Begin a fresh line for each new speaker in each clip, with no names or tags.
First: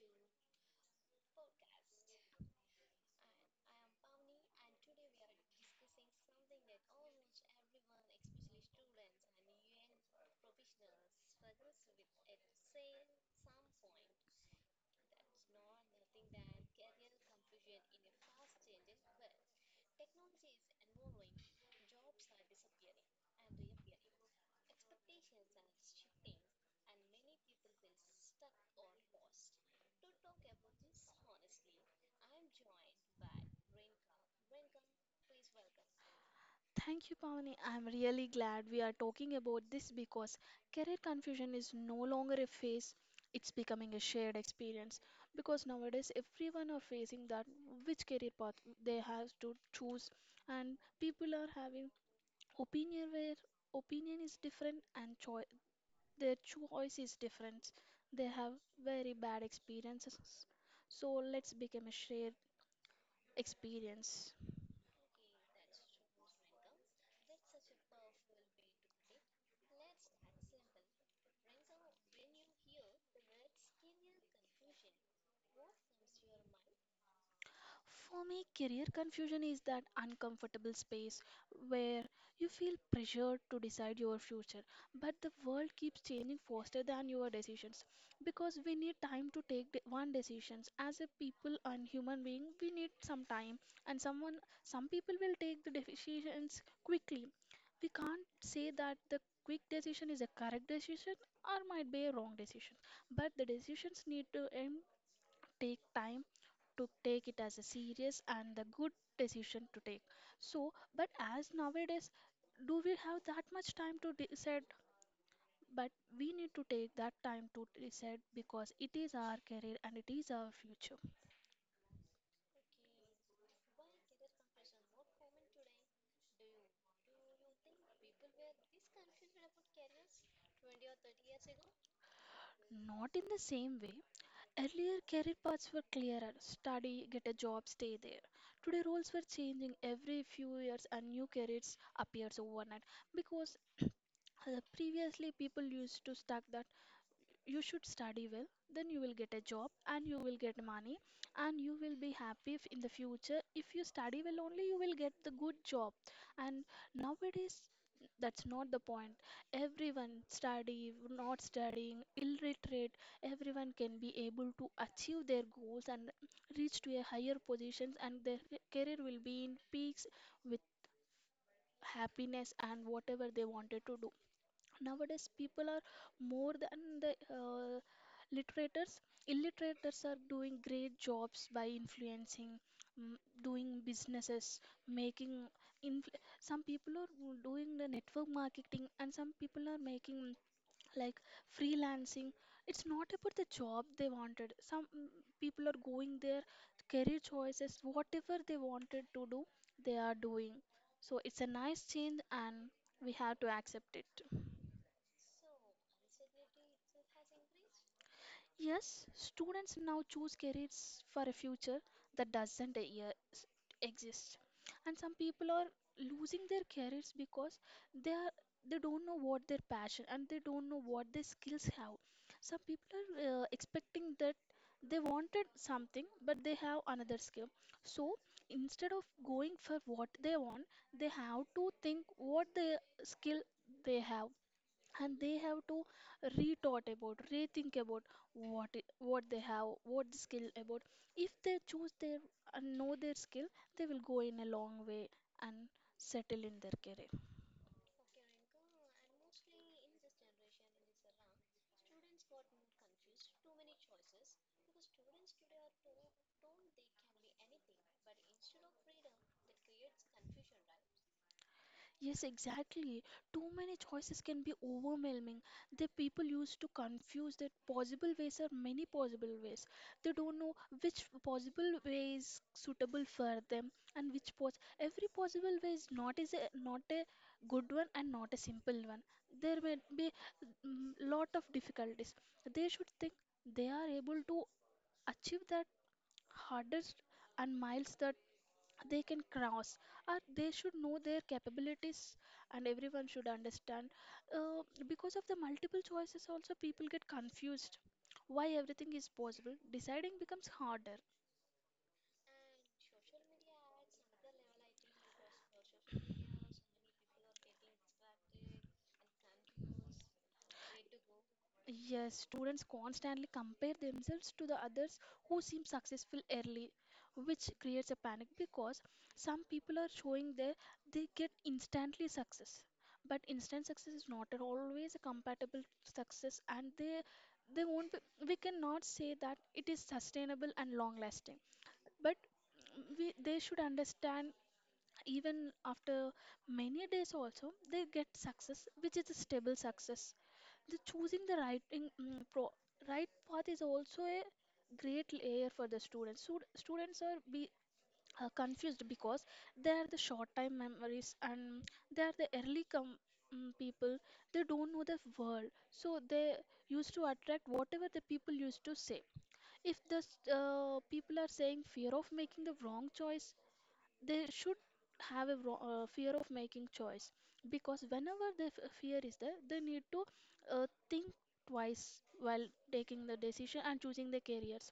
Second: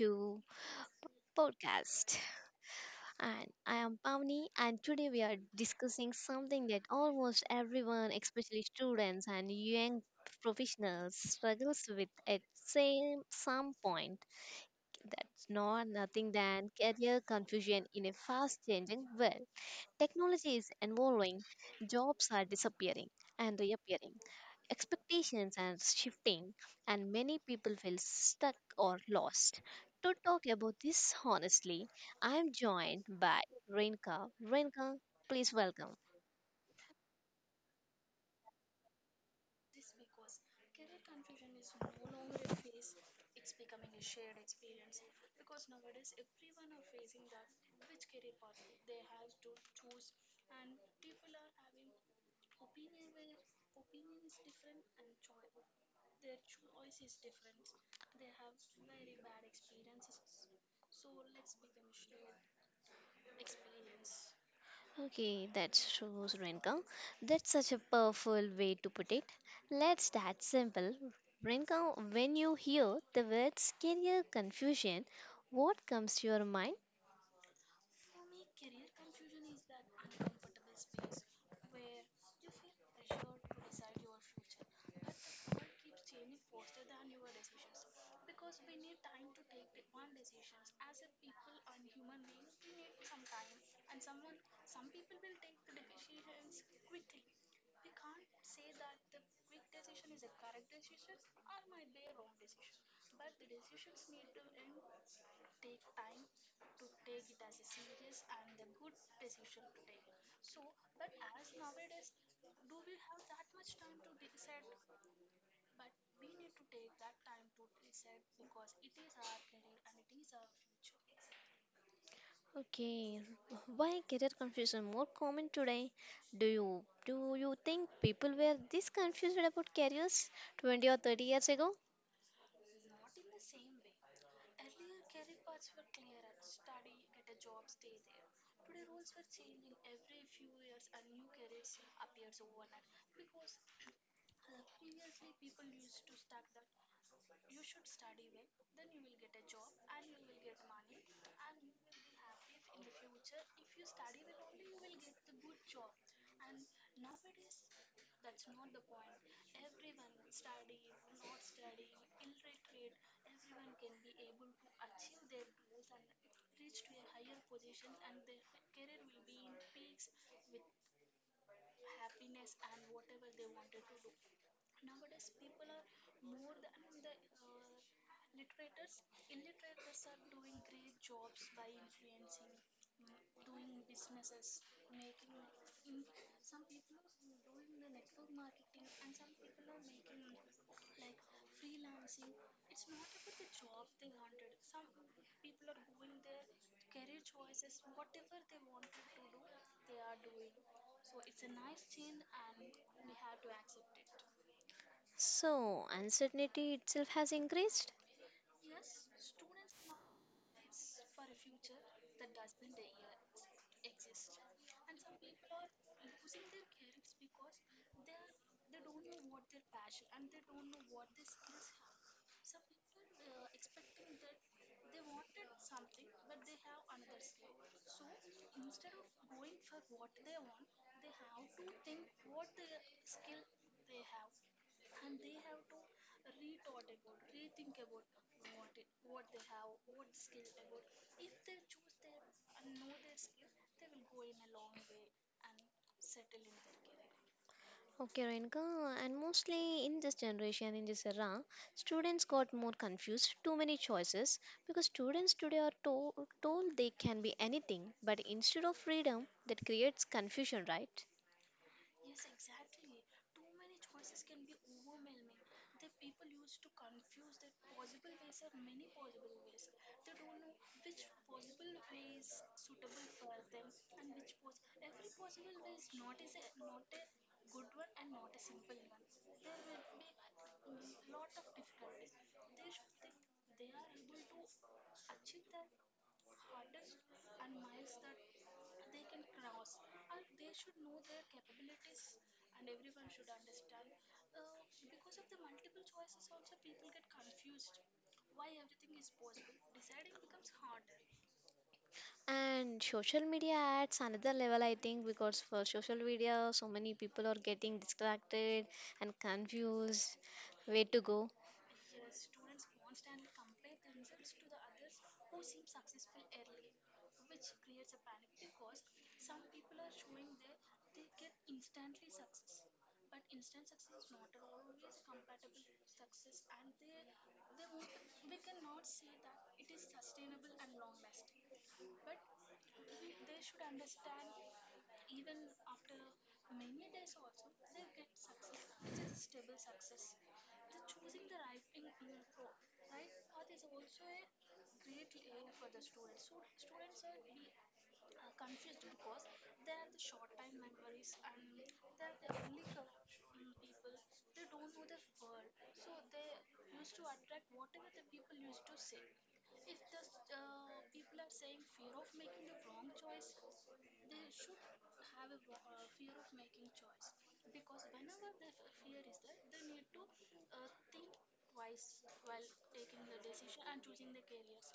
to podcast. And I am Pavni and today we are discussing something that almost everyone, especially students and young professionals struggles with at same some point. That's nothing than career confusion in a fast changing world. Technology is evolving, jobs are disappearing and reappearing, expectations are shifting, and many people feel stuck or lost. To talk about this honestly, I am joined by Renka. Renka, please welcome.
Thank you, Pavani. I'm really glad we are talking about this because career confusion is no longer a phase, it's becoming a shared experience. Because nowadays, everyone are facing that which career path they have to choose, and people are having opinion where opinion is different and choi their choice is different. They have very bad experiences. So let's become a shared experience.
Okay, that shows Renka. That's such a powerful way to put it. Let's start simple. Renka, when you hear the words career confusion, what comes to your mind?
For me, career confusion is that uncomfortable space where you feel pressured to decide your future, but the world keeps changing faster than your decisions. Because we need time to take one decisions. As a people and human being, we need some time, and someone, some people will take the decisions quickly. We can't say that the quick decision is a correct decision or might be a wrong decision, but the decisions need to end take time to take it as a serious and the good decision to take so but as nowadays do we have that much time to decide but we need to take that time to decide because it is our career and it is our future.
Okay, why career confusion more common today? Do you think people were this confused about careers 20 or 30 years ago?
Not in the same way, earlier career paths were clearer, study, get a job, stay there. Today roles were changing every few years and new careers appears overnight. Because previously people used to stuck the you should study well, then you will get a job and you will get money and you will be happy. If in the future, if you study well only, you will get the good job. And nowadays that's not the point. Everyone study, not studying illiterate, everyone can be able to achieve their goals and reach to a higher positions and their career will be in peaks with happiness and whatever they wanted to do. Nowadays people are more than the literators, illiterators are doing great jobs by influencing, mm, doing businesses, making some people are doing the network marketing and some people are making like freelancing. It's not about the job they wanted. Some people are going their career choices whatever they wanted to do, they are doing. So it's a nice change and we have to accept it.
So uncertainty itself has increased.
Yes, students now choose careers for a future that doesn't e- exist. And some people are losing their careers because they are, they don't know what their passion and they don't know what their skills have. Some people are expecting that they wanted something but they have another skill. So instead of going for what they want, they have to think what the skill they have, and they have to retaught about rethink about what it, what they have, what the skill about. If they choose their and know their skill, they will go in a long way and settle in their career.
Okay, Renka, and mostly in this generation, in this era, students got more confused, too many choices, because students today are told they can be anything, but instead of freedom, that creates confusion, right?
Yes, exactly. Too many choices can be overwhelming. The people used to confuse that possible ways are many possible ways. They don't know which possible way is suitable for them, and which pos every possible way is not is a, not a good one and not a simple one. There may be lot of difficulties. They should think they are able to achieve that hardest and miles that they can cross, or they should know their capabilities, and everyone should understand, uh, because of the multiple choices also people get confused. Why everything is possible, deciding becomes harder.
And social media adds another level, I think, because for social media, so many people are getting distracted and confused where to go.
Yes, students constantly compare themselves to the others who seem successful early, which creates a panic because some people are showing their they get instantly success. But instant success is not at always a compatible success, and they won't be, we cannot say that it is sustainable and long lasting. But we, they should understand, even after many days also they get success which is a stable success. The choosing the right right path is also a great layer for the students. Students are be confused because they are the short time memories and they are the early people. They don't know the world, so they used to attract whatever the people used to say. If the people are saying fear of making the wrong choice, they should have a fear of making choice, because whenever the fear is there, they need to think twice while taking the decision and choosing their careers.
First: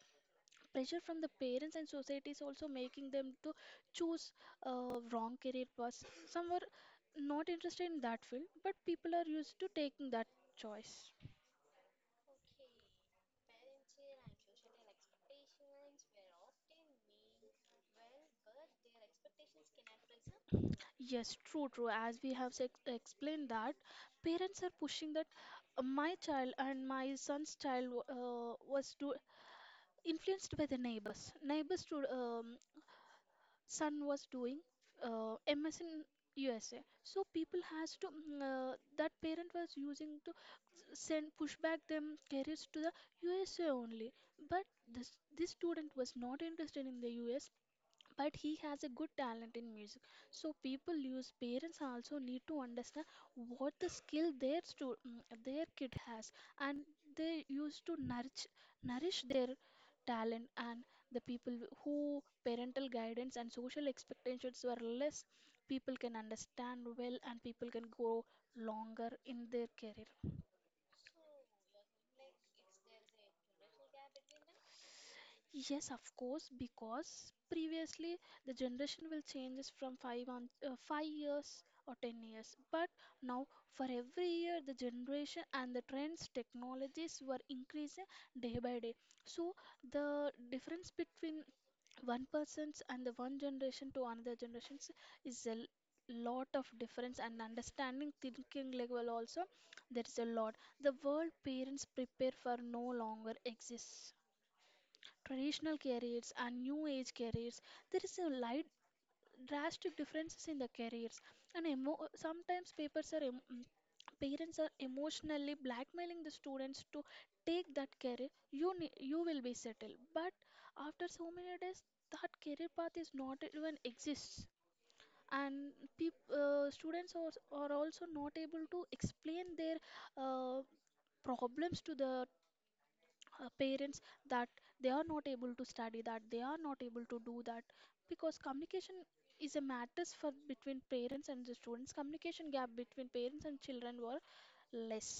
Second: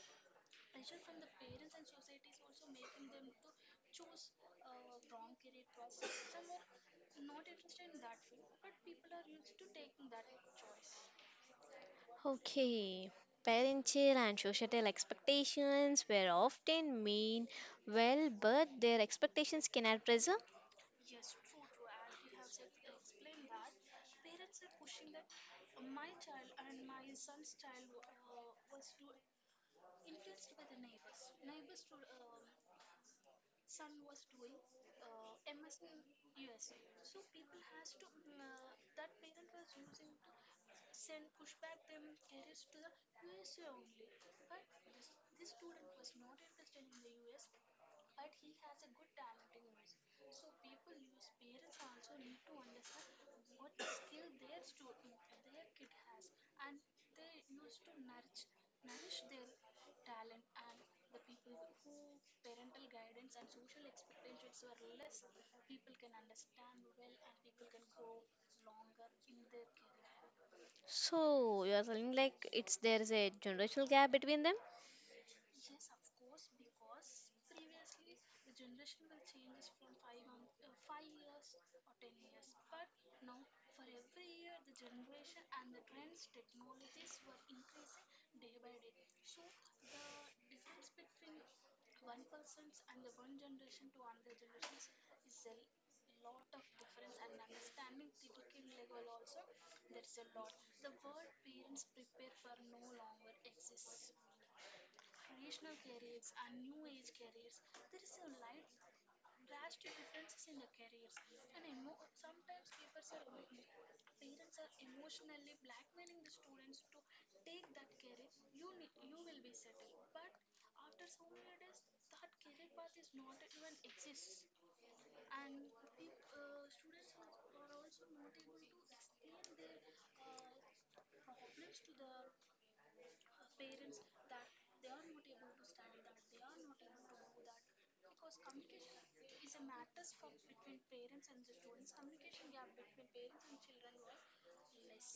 Pressure from the parents and society is also making them to choose wrong career paths. Some were not interested in that field but people are used to taking that choice.
Okay, parental and societal expectations were often mean well, but their expectations can add pressure.
Yes, true, true. As we have explained that parents are pushing that my child and my son's child was do influenced by the neighbors. Neighbors' son was doing MS in USA, so people has to that parent was using to send push back them careers to the USA only. But this student was not interested in the US, but he has a good talent in music. So people use parents also need to understand what the skill their their kid has, and they used to nourish their talent. And the people who parental guidance and social expectations were less, people can understand well and people can grow longer in their career.
So you are telling like it's there is a generational gap between them.
Yes, of course, because previously the generation will changes from 5 years or 10 years, but now for every year the generation and the trends technologies were increasing day by day. So the difference between one person's and the one generation to another generations is a lot of difference, and understanding thinking level also there is a lot. The world parents prepare for no longer exists. Traditional careers and new age careers, there is a light drastic differences in the careers. And sometimes papers are parents are emotionally blackmailing the students to take that career. You will be settled, but after so many days that career path is not even exists. And students are also not able to explain their uh, problems to the parents that they are not able to study, that they are not able to do that, because communication is a matters for between parents and the students. Communication gap between parents and children were less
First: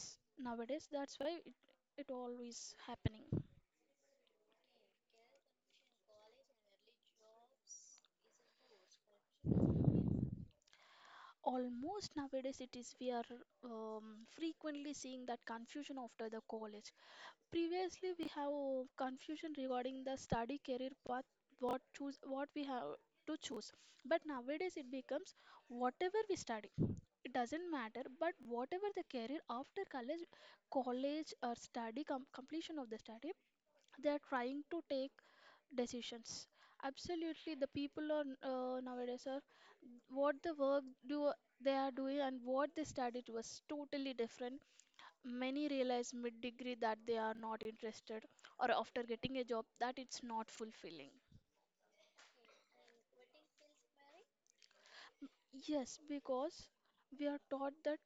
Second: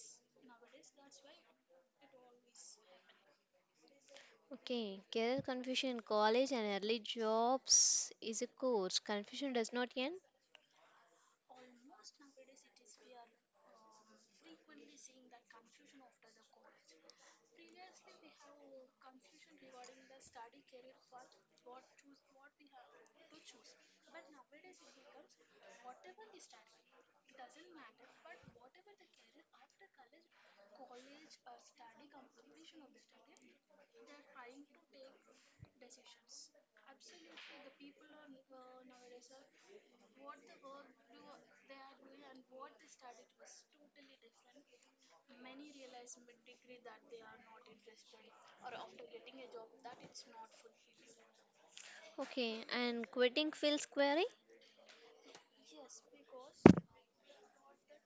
nowadays, that's why it, it always happening.
Okay, career confusion in college and early jobs is a course. Confusion does not end.
Almost nowadays it is we are frequently seeing that confusion after the college. Previously, we have confusion regarding the study career path, what choose, what we have to choose. But nowadays, it becomes whatever we study, it doesn't matter. But whatever the career after college, college or study completion of the study, they are trying to take decisions. Absolutely, the people are nowadays are what the work do they are doing and what they studied was totally different. Many realize mid degree that they are not interested, or after getting a job, that it's not fulfilling.
Okay, and quitting feels query?
Yes, because we are taught that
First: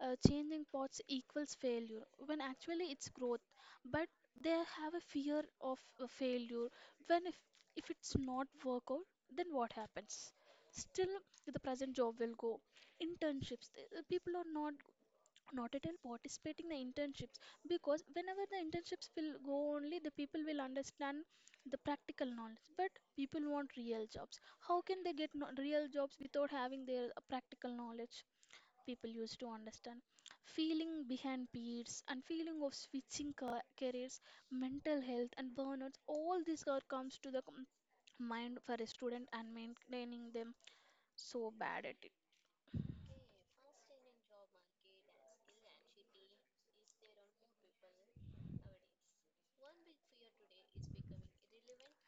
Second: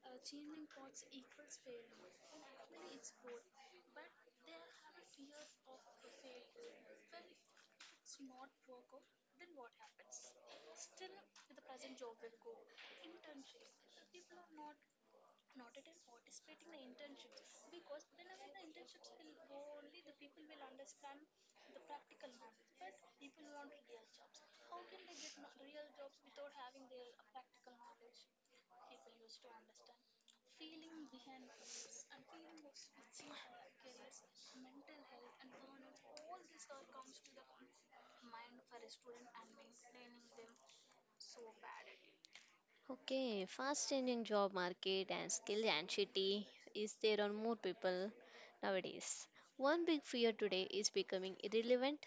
changing paths equals failure when actually it's growth, but they have a fear of failure. When if it's not work out, then what happens? Still, the present job will go. Internships, the people are not not at all participating the internships, because whenever the internships will go only the people will understand the practical knowledge. But people want real jobs. How can they get real jobs without having their practical knowledge? People used to understand feeling behind peers and feeling of switching careers. Mental health and burnouts, all this are comes to the mind for a student, and maintaining them so bad at it.
Okay, fast changing job market and skill anxiety is there on more people nowadays. One big fear today is becoming irrelevant.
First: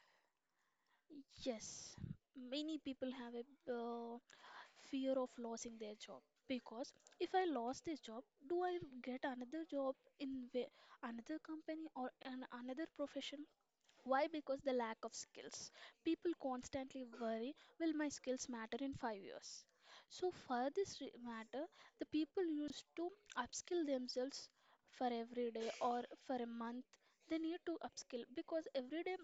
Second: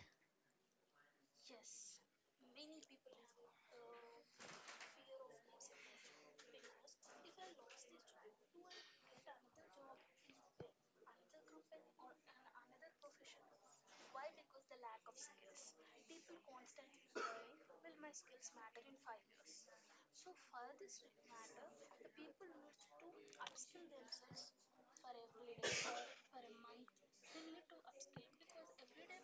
Yes, many people have a fear of losing their job, because if I lost this job, do I get another job in another company or an another profession? Why? Because the lack of skills. People constantly worry, will my skills matter in 5 years? So for this matter, the people used to upskill themselves for every day or for a month. They need to upskill because every day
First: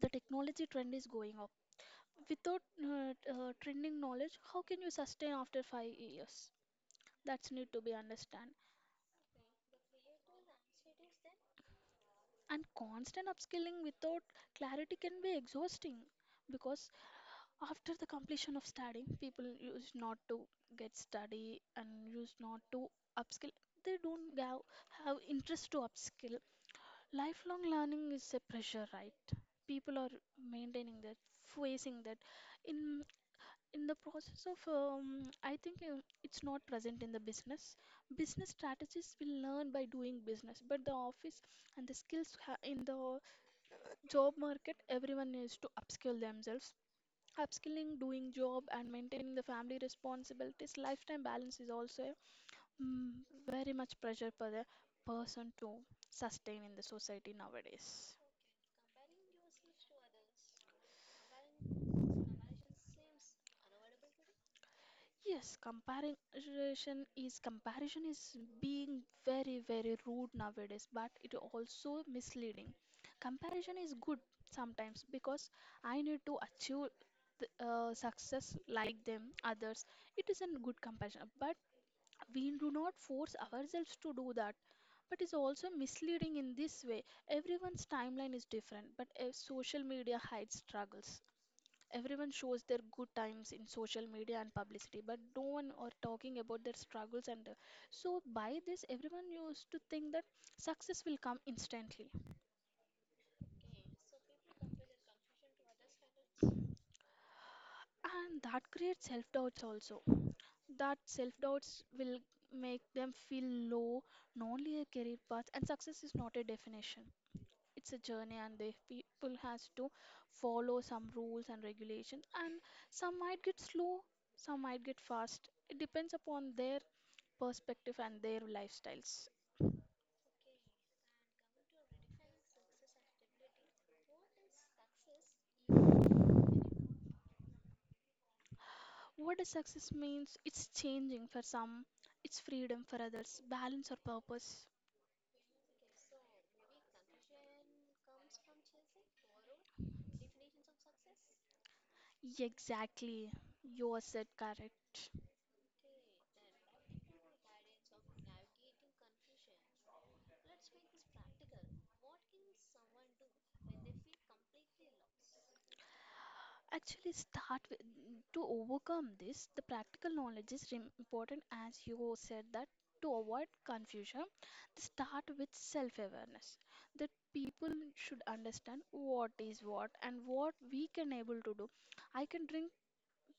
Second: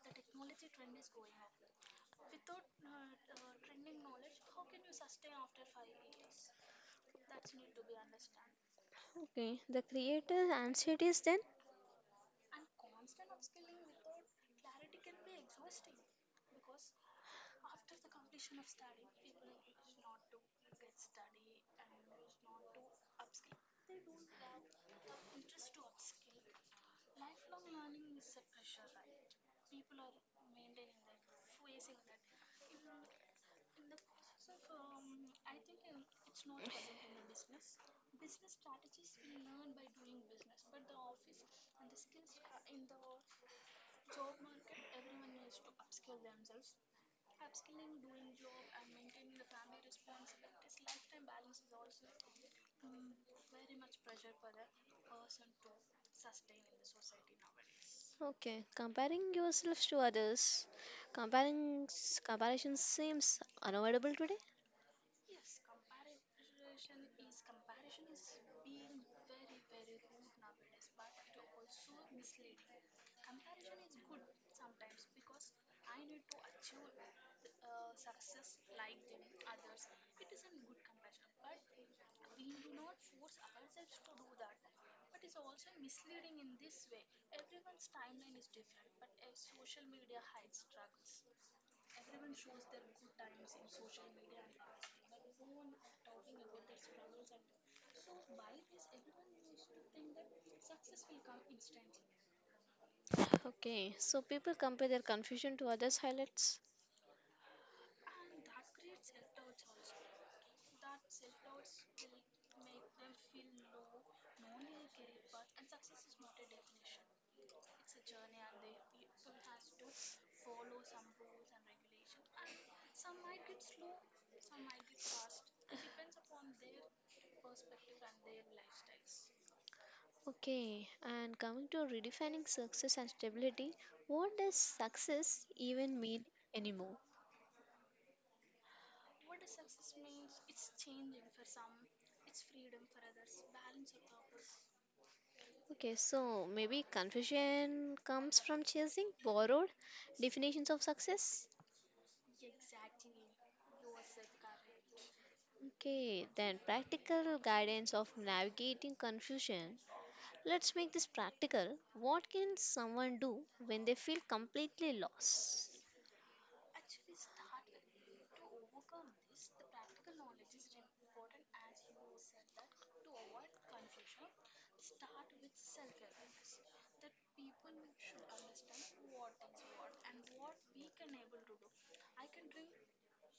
the technology trend is going without trending knowledge. How can you sustain after 5 years? That's need to be understand.
Okay, the creator anxieties then?
And constant upskilling without clarity can be exhausting because after the completion of studying people use not to get study and use not to upskill. They don't have interest to upskill. Lifelong learning is a pressure, right? People are maintaining that, facing that, in the process of, I think, it's not present in the business. Business strategists will learn by doing business, but the office and the in the job market, everyone needs to upskill themselves. Upskilling, doing job, and maintaining the family responsibilities, lifetime balance is also a, mm, very much pressure for the person to sustain in the society nowadays.
Okay, comparing yourself to others, comparing comparison seems unavoidable today.
Yes, comparison is being very very rude nowadays, but it also misleading. Comparison is good sometimes because I need to achieve success like them others. It is a good comparison, but we do not force ourselves to do that. But it's also misleading in this way. Everyone's timeline is different, but social media hides struggles. Everyone shows their good times in social media and publicity, but no one are talking about their struggles. And So, by this, everyone used to think that success will come instantly,
Okay, so people compare their confusion to others' highlights.
and that creates self doubts also. That self doubts will make them feel low, lonely a career path, and success is not a definition. It's a journey, and the people has to follow some rules and regulations. And some might get slow, some might get fast. It depends upon their perspective and their lifestyles.
Okay, and coming to redefining success and stability, what does success even mean anymore?
What does success means? It's changing for some, it's freedom for others, balance or purpose.
Okay, so maybe confusion comes from chasing borrowed definitions of success.
Exactly, you said correct.
Okay, then practical guidance of navigating confusion. Let's make this practical. What can someone do when they feel completely lost?
Actually, start with to overcome this, the practical knowledge is important, as you said that. To avoid confusion, start with self awareness. That people should understand what is what and what we can able to do. I can drink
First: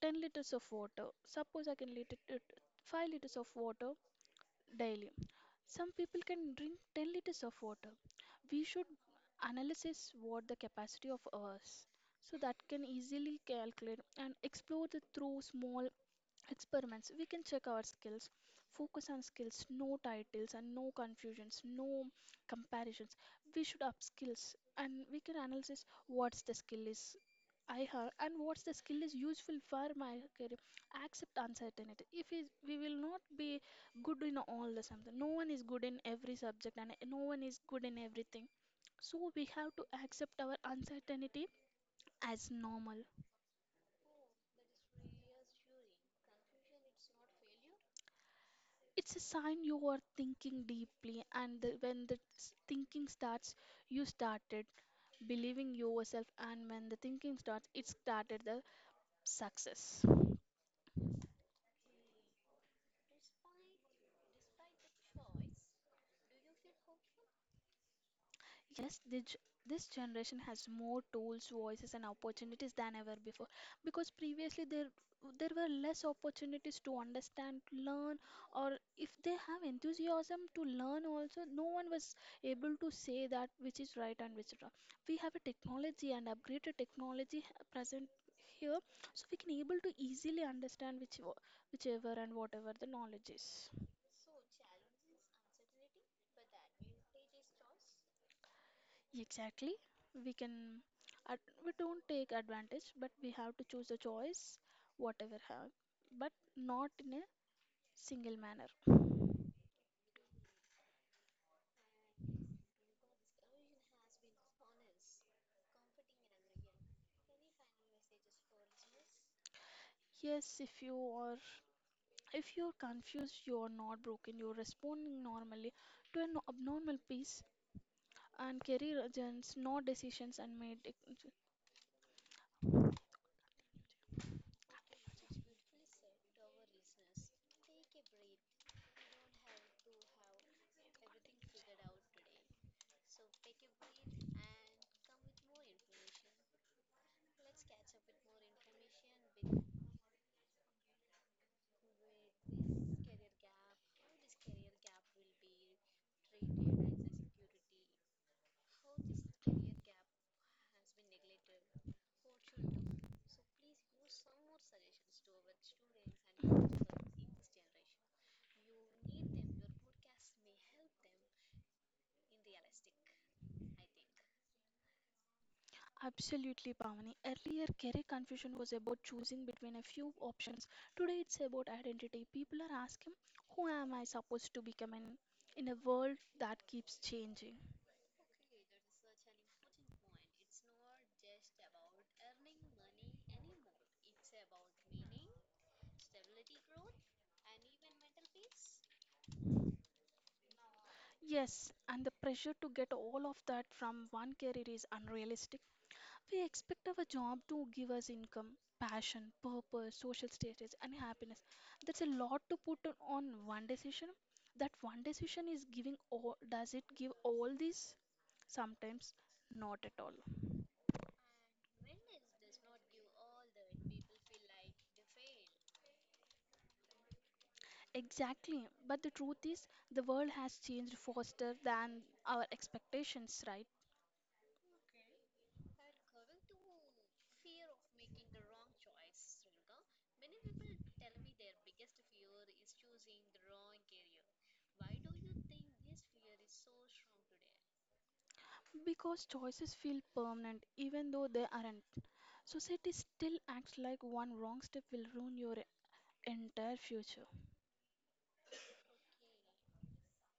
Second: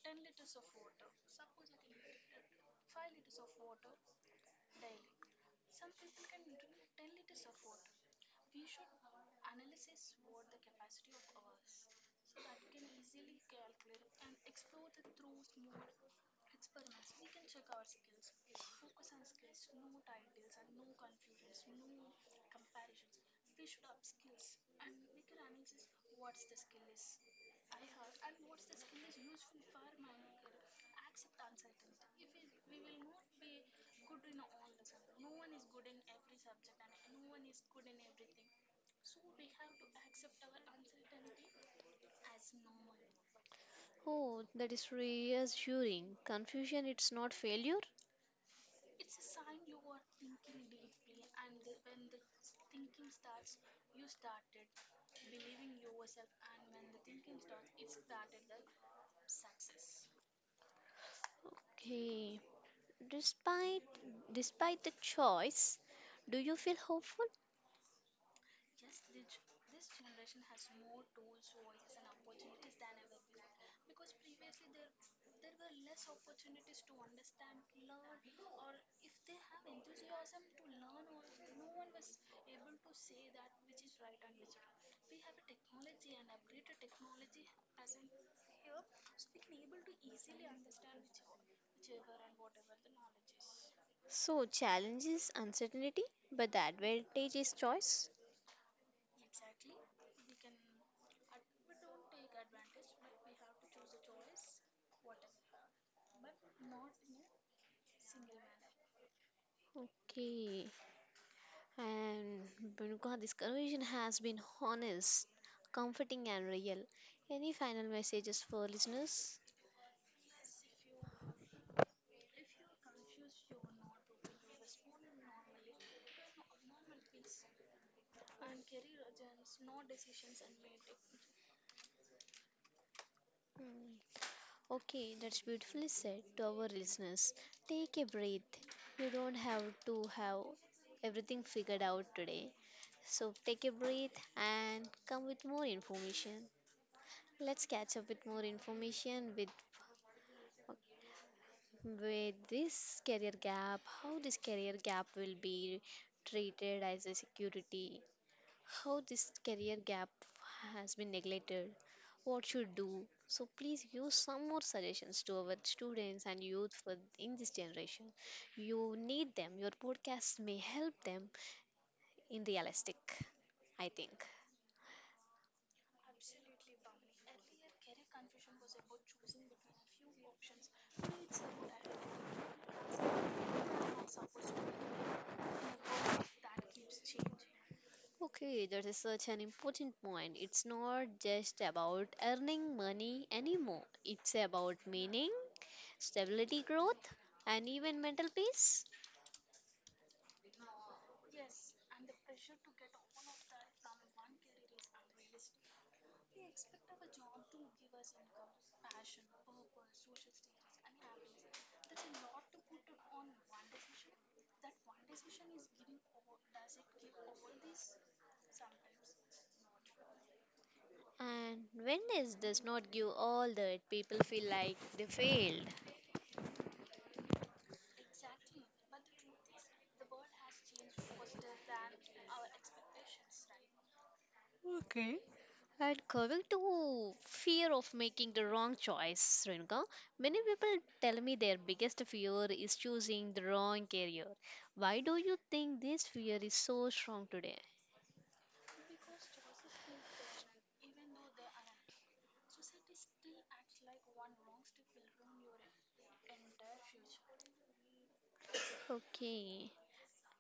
10 liters of water. Suppose I can let it at 5 liters of water daily. Some people can drink 10 liters of water. We should analyze what the capacity of us so that can easily calculate and explore the through small experiments. We can check our skills, focus on skills, no titles and no confusions, no comparisons. We should up skills and we can analyze what's the skill is I have and what's the skill is useful for my career. Accept uncertainty. If is- We will not be good in all the something. No one is good in every subject and no one is good in everything, so we have to accept our uncertainty as normal.
Oh, that is reassuring. Confusion, it's not failure.
It's a sign you are thinking deeply, and the, when the s- thinking starts, you started believing yourself, and when the thinking starts, it started the success.
Okay, Despite despite the choice, do you feel hopeful?
Yes, this generation has more tools, voices, and opportunities than ever before. Because previously there were less opportunities to understand, to learn, or if they have enthusiasm to learn also, no one was able to say that which is right and which is wrong. We have a technology and upgraded technology present here, so we can able to easily understand whichever and whatever the knowledge is.
So challenge is uncertainty, but the advantage is choice.
Exactly. We can, we don't take advantage, but we have to choose a choice, whatever have, but not in a single manner.
Okay, and Benuka, this conversation has been honest, comforting, and real. Any final messages for listeners?
Yes, if you're confused, you're not broken, you're responding normally to an abnormal piece and career agents, not decisions and made.
Hmm. Okay, that's beautifully said to our listeners. Take a breath. You don't have to have everything figured out today. So take a breath and come with more information. Let's catch up with more information with this career gap, how this career gap will be treated as a security, how this career gap has been neglected, what should do. So please give some more suggestions to our students and youth for in this generation. You need them. Your podcast may help them in realistic, I think.
Absolutely, Pavani. Earlier, career confusion was about choosing between a few options. Today, it's about identity. People are asking, who am I supposed to become in a world that keeps changing?
Okay, that is such an important point. It's not just about earning money anymore. It's about meaning, stability, growth, and even mental peace.
Yes, and the pressure to get all of that from one career is unrealistic. We expect our job to give us income, passion, purpose, social status, and happiness. That's a lot to put on one decision. That one decision is giving all, does it give all this? Sometimes not at all.
And when this does not give all that, people feel like they failed.
Exactly. But the truth is, the world has changed faster than our expectations, right?
Okay. And coming to fear of making the wrong choice, Renuka, many people tell me their biggest fear is choosing the wrong career. Why do you think this fear is so strong today?
Because choices feel permanent even though they aren't. Society still acts like one wrong step will ruin your entire future.
Okay.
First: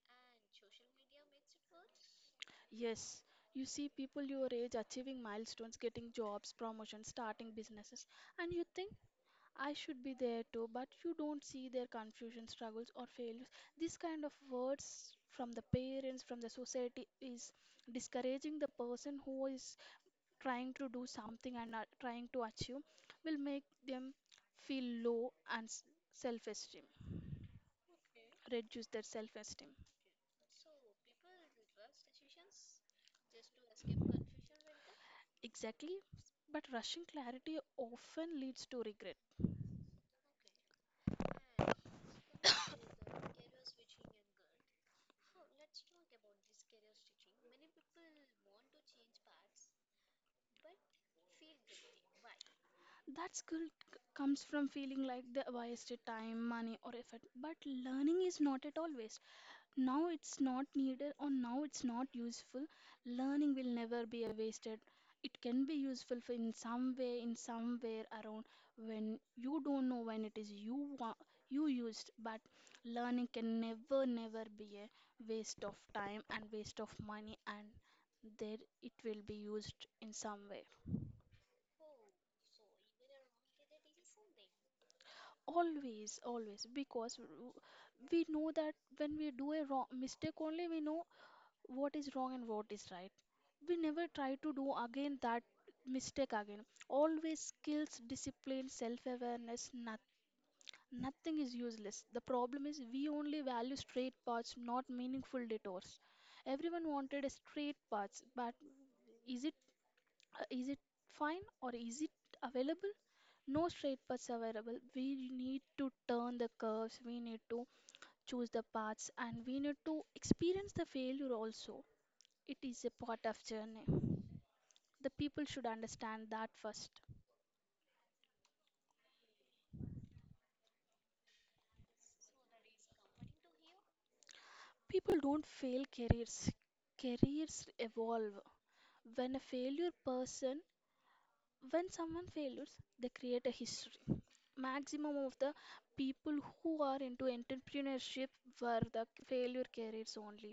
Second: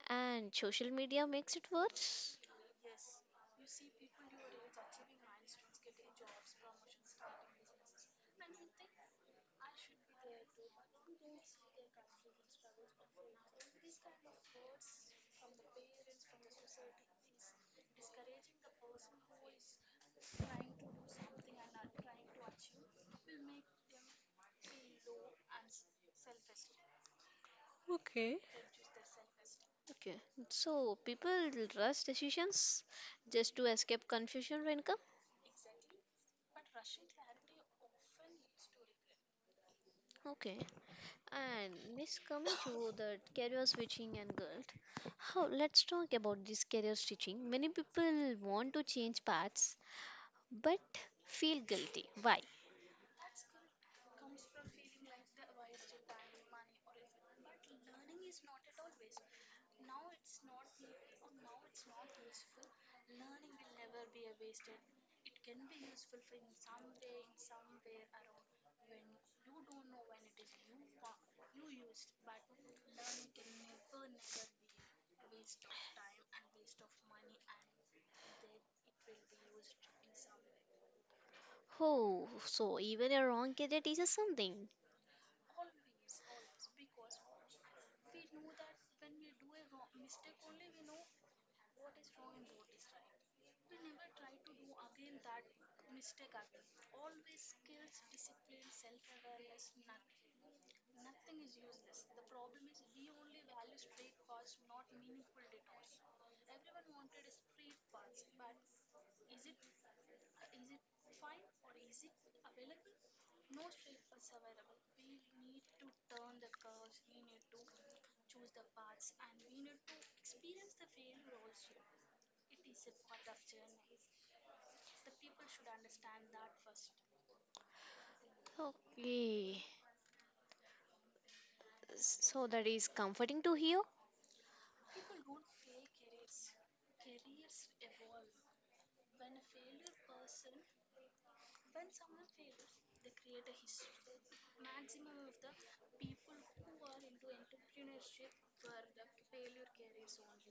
And social media makes it worse?
Yes, you see people your age achieving milestones, getting jobs, promotions, starting businesses, and you think I should be there too, but you don't see their confusion, struggles, or failures. This kind of words from the parents, from the society, is discouraging the person who is trying to do something and are trying to achieve, will make them feel low and self esteem,
Okay.
reduce their self esteem.
Okay. So people rush decisions just to escape confusion, Renuka?
Exactly, but rushing clarity often leads to regret.
Okay. And this coming to the career switching and guilt. How let's talk about this career switching. Many people want to change paths but feel guilty. Why?
That comes from feeling like they wasted time, money, or effort. But learning is not at all waste. Now it's not needed or now it's not useful. Learning will never be a wasted. It can be useful for in some way, in somewhere around when you don't know when it is you used. But learning can never, never be a waste of time and waste of money, and there it will be used in some way.
Oh, so even a wrong career teaches something.
Always, always, because we know that when we do a wrong mistake only, we know what is wrong and what is right. We never try to do again that mistake again. Always skills, discipline, self-awareness, nothing is useless. The problem is we only value straight paths, not meaningful detours. Everyone wanted a straight path, but is it, is it fine or is it available? No straight paths available. We need to turn the curves, we need to choose the paths, and we need to experience the failure also. It is a part of journey. The people should understand that first.
Okay. So that is comforting to hear.
People don't fail careers, careers evolve. When a failure person, when someone fails, they create a history. Maximum of the people who are into entrepreneurship were the failure careers only.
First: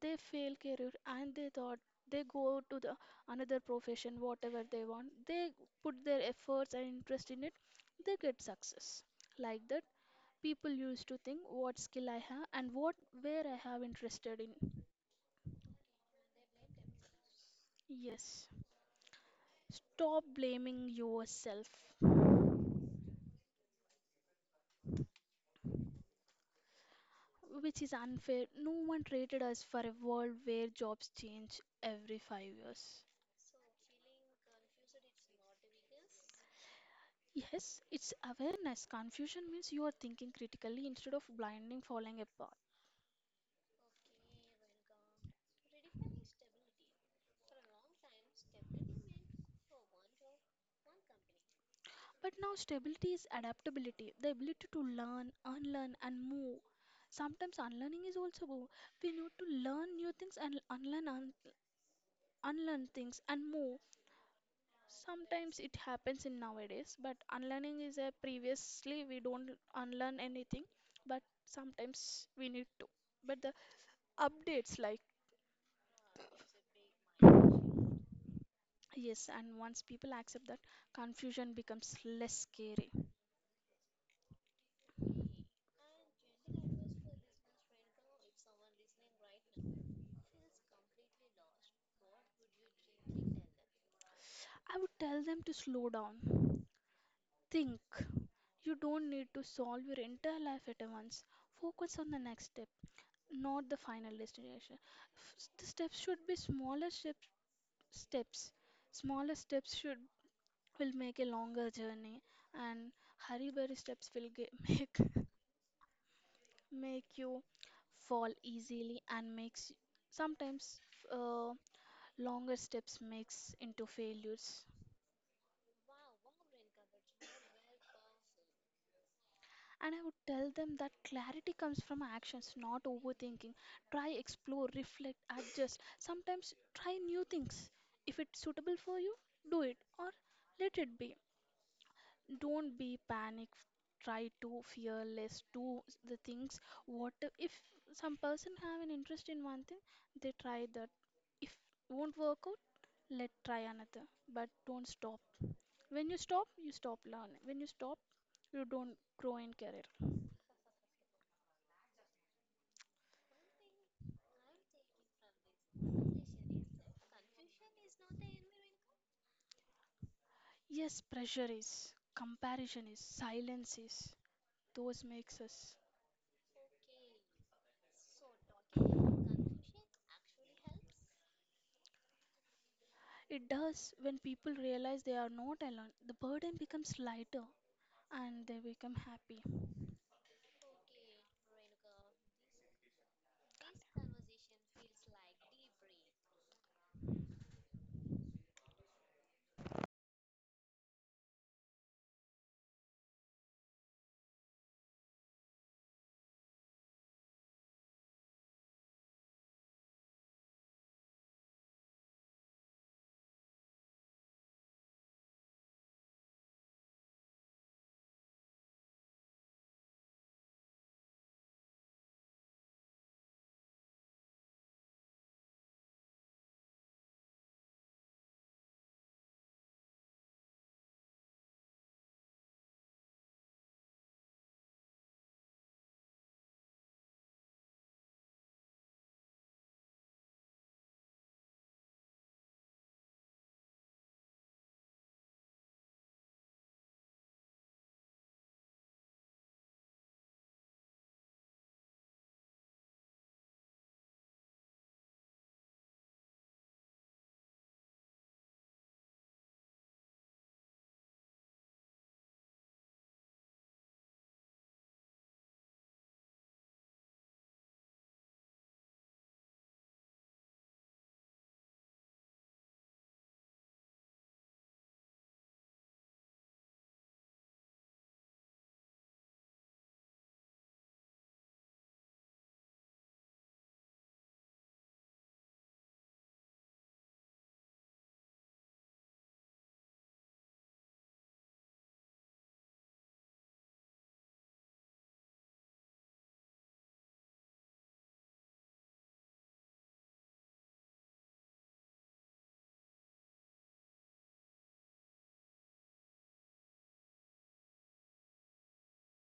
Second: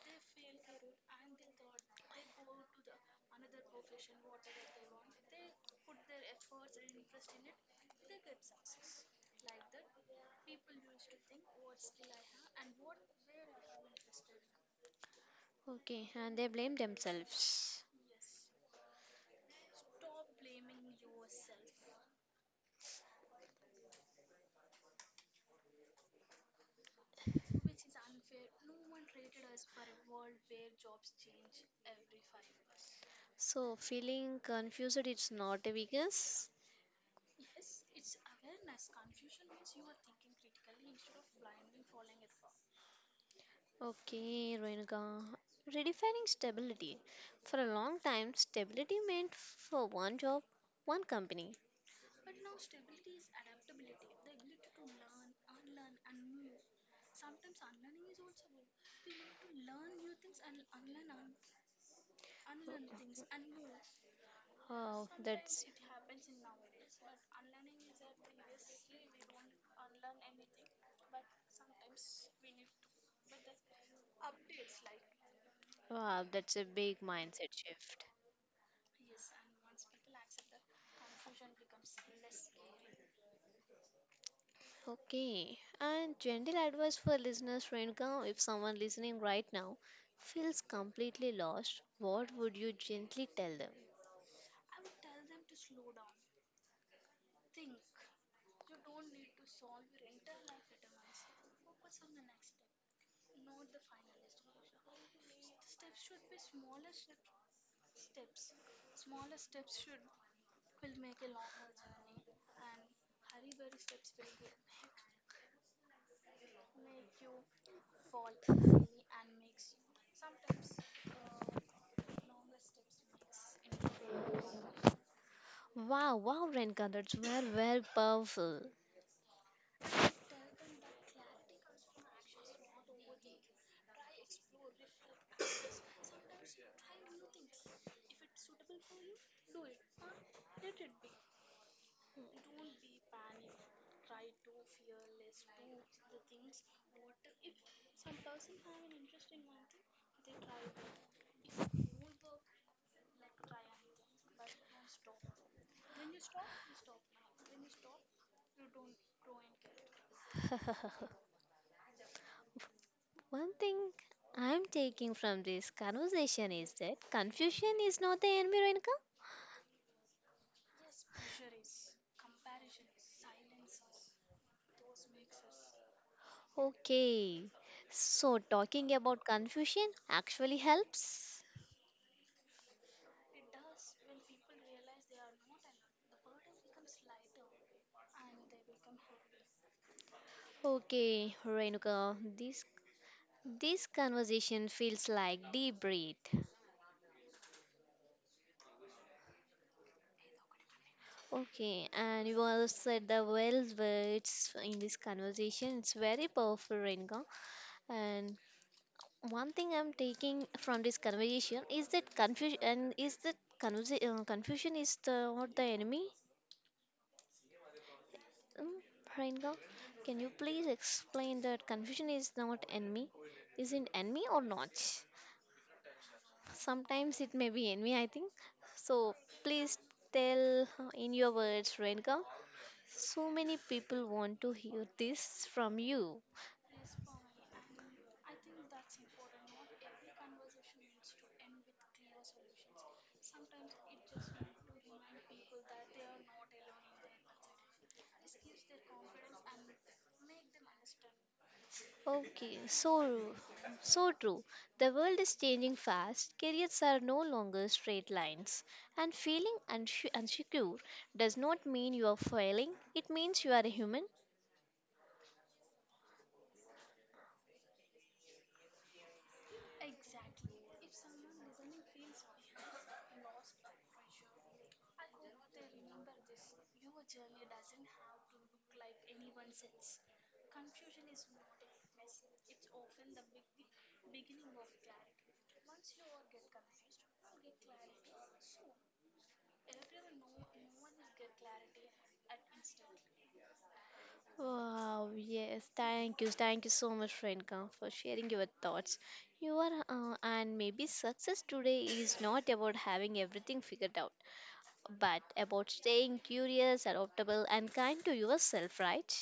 They fail career and they thought they go to the another profession, whatever they want. They put their efforts and interest in it, they get success. Like that, people used to think what skill I have and what where I have interested in.
Okay, and they blame themselves.
Yes, stop blaming yourself, which is unfair. No one rated us for a world where jobs change every 5 years.
So feeling confused it's not a weakness.
Yes, it's awareness. Confusion means you are thinking critically instead of blindly following a path.
Okay, Renuka. Redefining stability. For a long time, stability meant for one job, one company.
But now stability is adaptability, the ability to learn, unlearn, and move. Sometimes unlearning is also we need to learn new things and unlearn things and move.
Oh,
Sometimes
that's
it happens in nowadays, but unlearning is a previously we don't unlearn anything, but sometimes we need to. But the updates like
wow, that's a big mindset.
yes, and once people accept that, confusion becomes less scary.
Okay, and gentle advice for listeners, Renuka. If someone listening right now feels completely lost, what would you gently tell them?
I would tell them to slow down, think, you don't need to solve your entire life at once. Focus on the next step, not the final destination. The steps should be steps. Smaller steps should will make a longer journey, and hurry burry steps will ge- make make you fall easily and makes sometimes, uh, longer steps makes into failures.
Wow, wow, Renuka, that's very, very powerful.
And I would tell them that clarity comes from actions, not overthinking. Try, explore, reflect, adjust. Sometimes try new things. If it's suitable for you, do it or let it be. Don't be panic. Try to fearless. Do the things. What if some person have an interest in one thing, they try that. If won't work out, let try another. But don't stop. When you stop learning. When you stop, you don't grow in career.
One thing I'm taking from this conversation is that confusion is not the enemy, Renika.
Yes, pressure is, comparison is, silence is. Those makes us.
Okay, so talking about confusion actually helps.
It does when people realize they are not alone. The burden becomes lighter and they become happy.
Okay, Renuka, this conversation feels like deep breath. Okay, and you also said the well words in this conversation. It's very powerful, Renuka. And one thing I'm taking from this conversation is that confusion is the not the enemy. Um, Priyanka, can you please explain that confusion is not enemy? Is it enemy or not? Sometimes it may be enemy, I think. So please tell in your words, Renka. So many people want to hear this from you. Okay, so true. The world is changing fast. Careers are no longer straight lines, and feeling unsecure does not mean you are failing. It means you are a human. Wow, yes, thank you so much, Renka, for sharing your thoughts. You are, and maybe success today is not about having everything figured out, but about staying curious, adaptable, and kind to yourself, right?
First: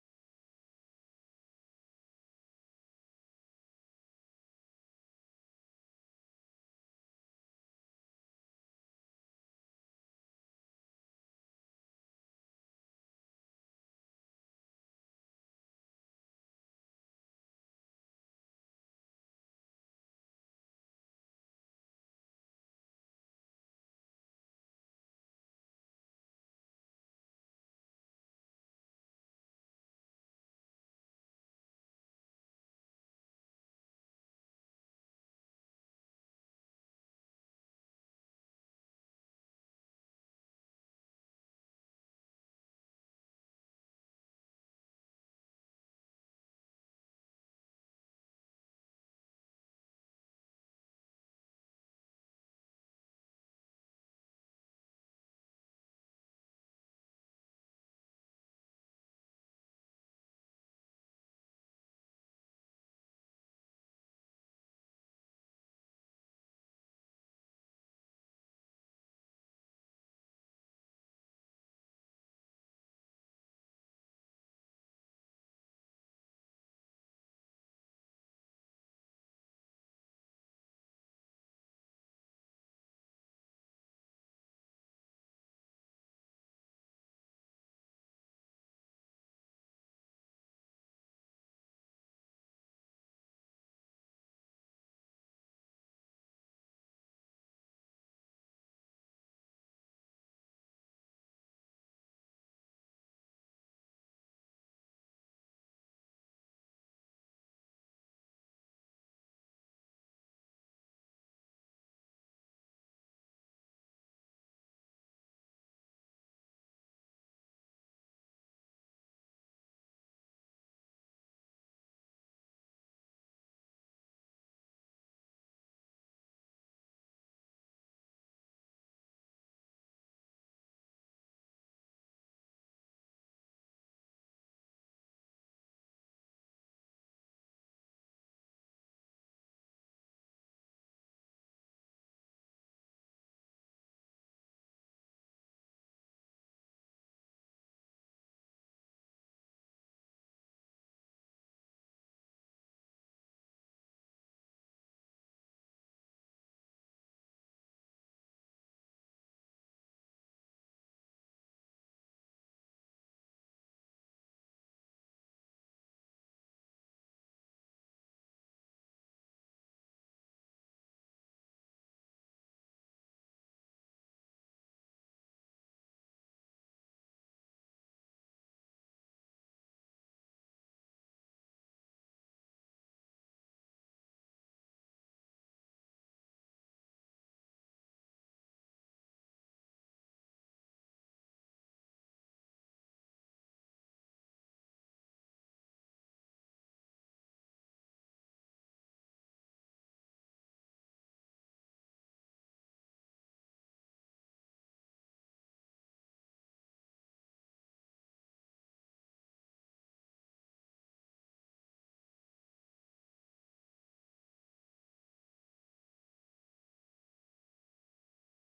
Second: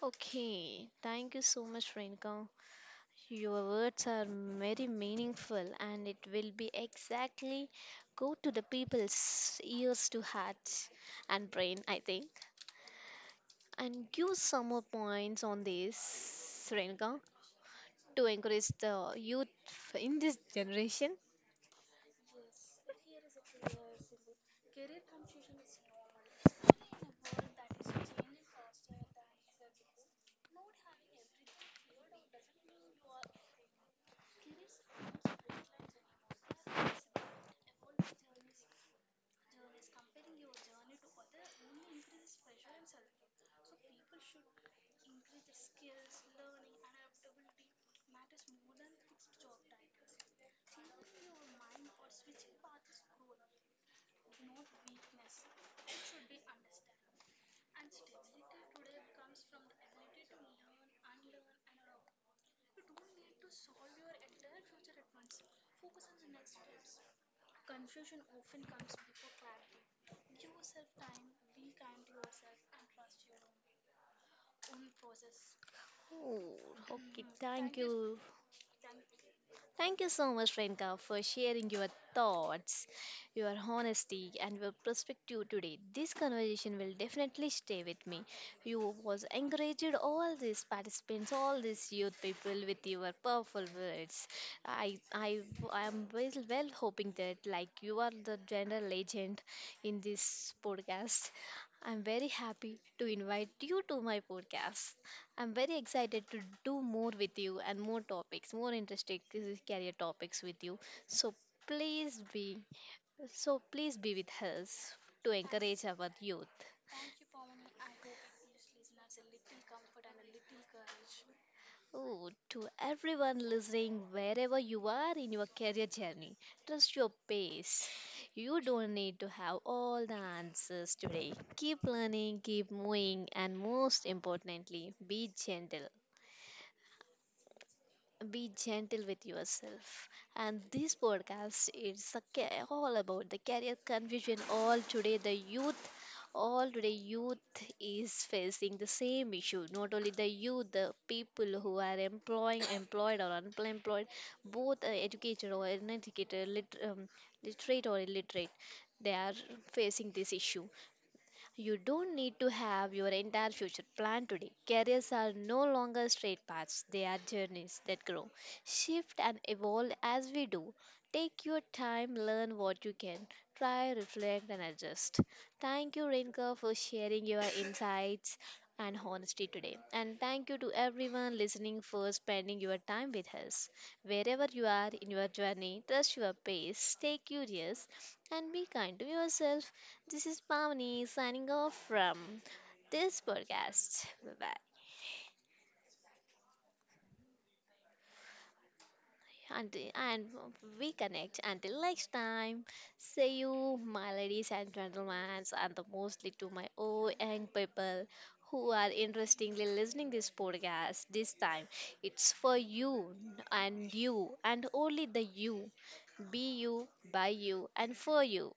Okay, thank you so much, Renka. Your words are very meaningful, and it will be exactly go to the people's ears to hearts and brain, I think. And give some more points on this, Renka, to encourage the youth in this generation. Oh, okay, thank you. Thank you so much, Renka, for sharing your thoughts, your honesty, and your perspective today. This conversation will definitely stay with me. You was encouraged all these participants, all these youth people with your powerful words. I I I am well hoping that like you are the gender legend in this podcast. I'm very happy to invite you to my podcast. I'm very excited to do more with you and more topics, more interesting career topics with you. So please be so please be with us to encourage our youth. Oh, to everyone listening, wherever you are in your career journey, trust your pace. You don't need to have all the answers today. Keep learning, keep moving, and most importantly, be gentle with yourself. And this podcast is all about the career confusion. All today, youth is facing the same issue. Not only the youth, the people who are employing, employed or unemployed, both educated or uneducated, literate or illiterate, they are facing this issue. You don't need to have your entire future planned today. Careers are no longer straight paths, they are journeys that grow, shift, and evolve as we do. Take your time, learn what you can, try, reflect, and adjust. Thank you, Rinka, for sharing your insights and honesty today. And thank you to everyone listening for spending your time with us. Wherever you are in your journey, trust your pace, stay curious, and be kind to yourself. This is Pavni signing off from this podcast. Bye bye. Until, and we connect until next time. See you, my ladies and gentlemen, and the mostly to my old young people who are interestingly listening this podcast this time. It's for you and you and only the you. Be you, by you, and for you.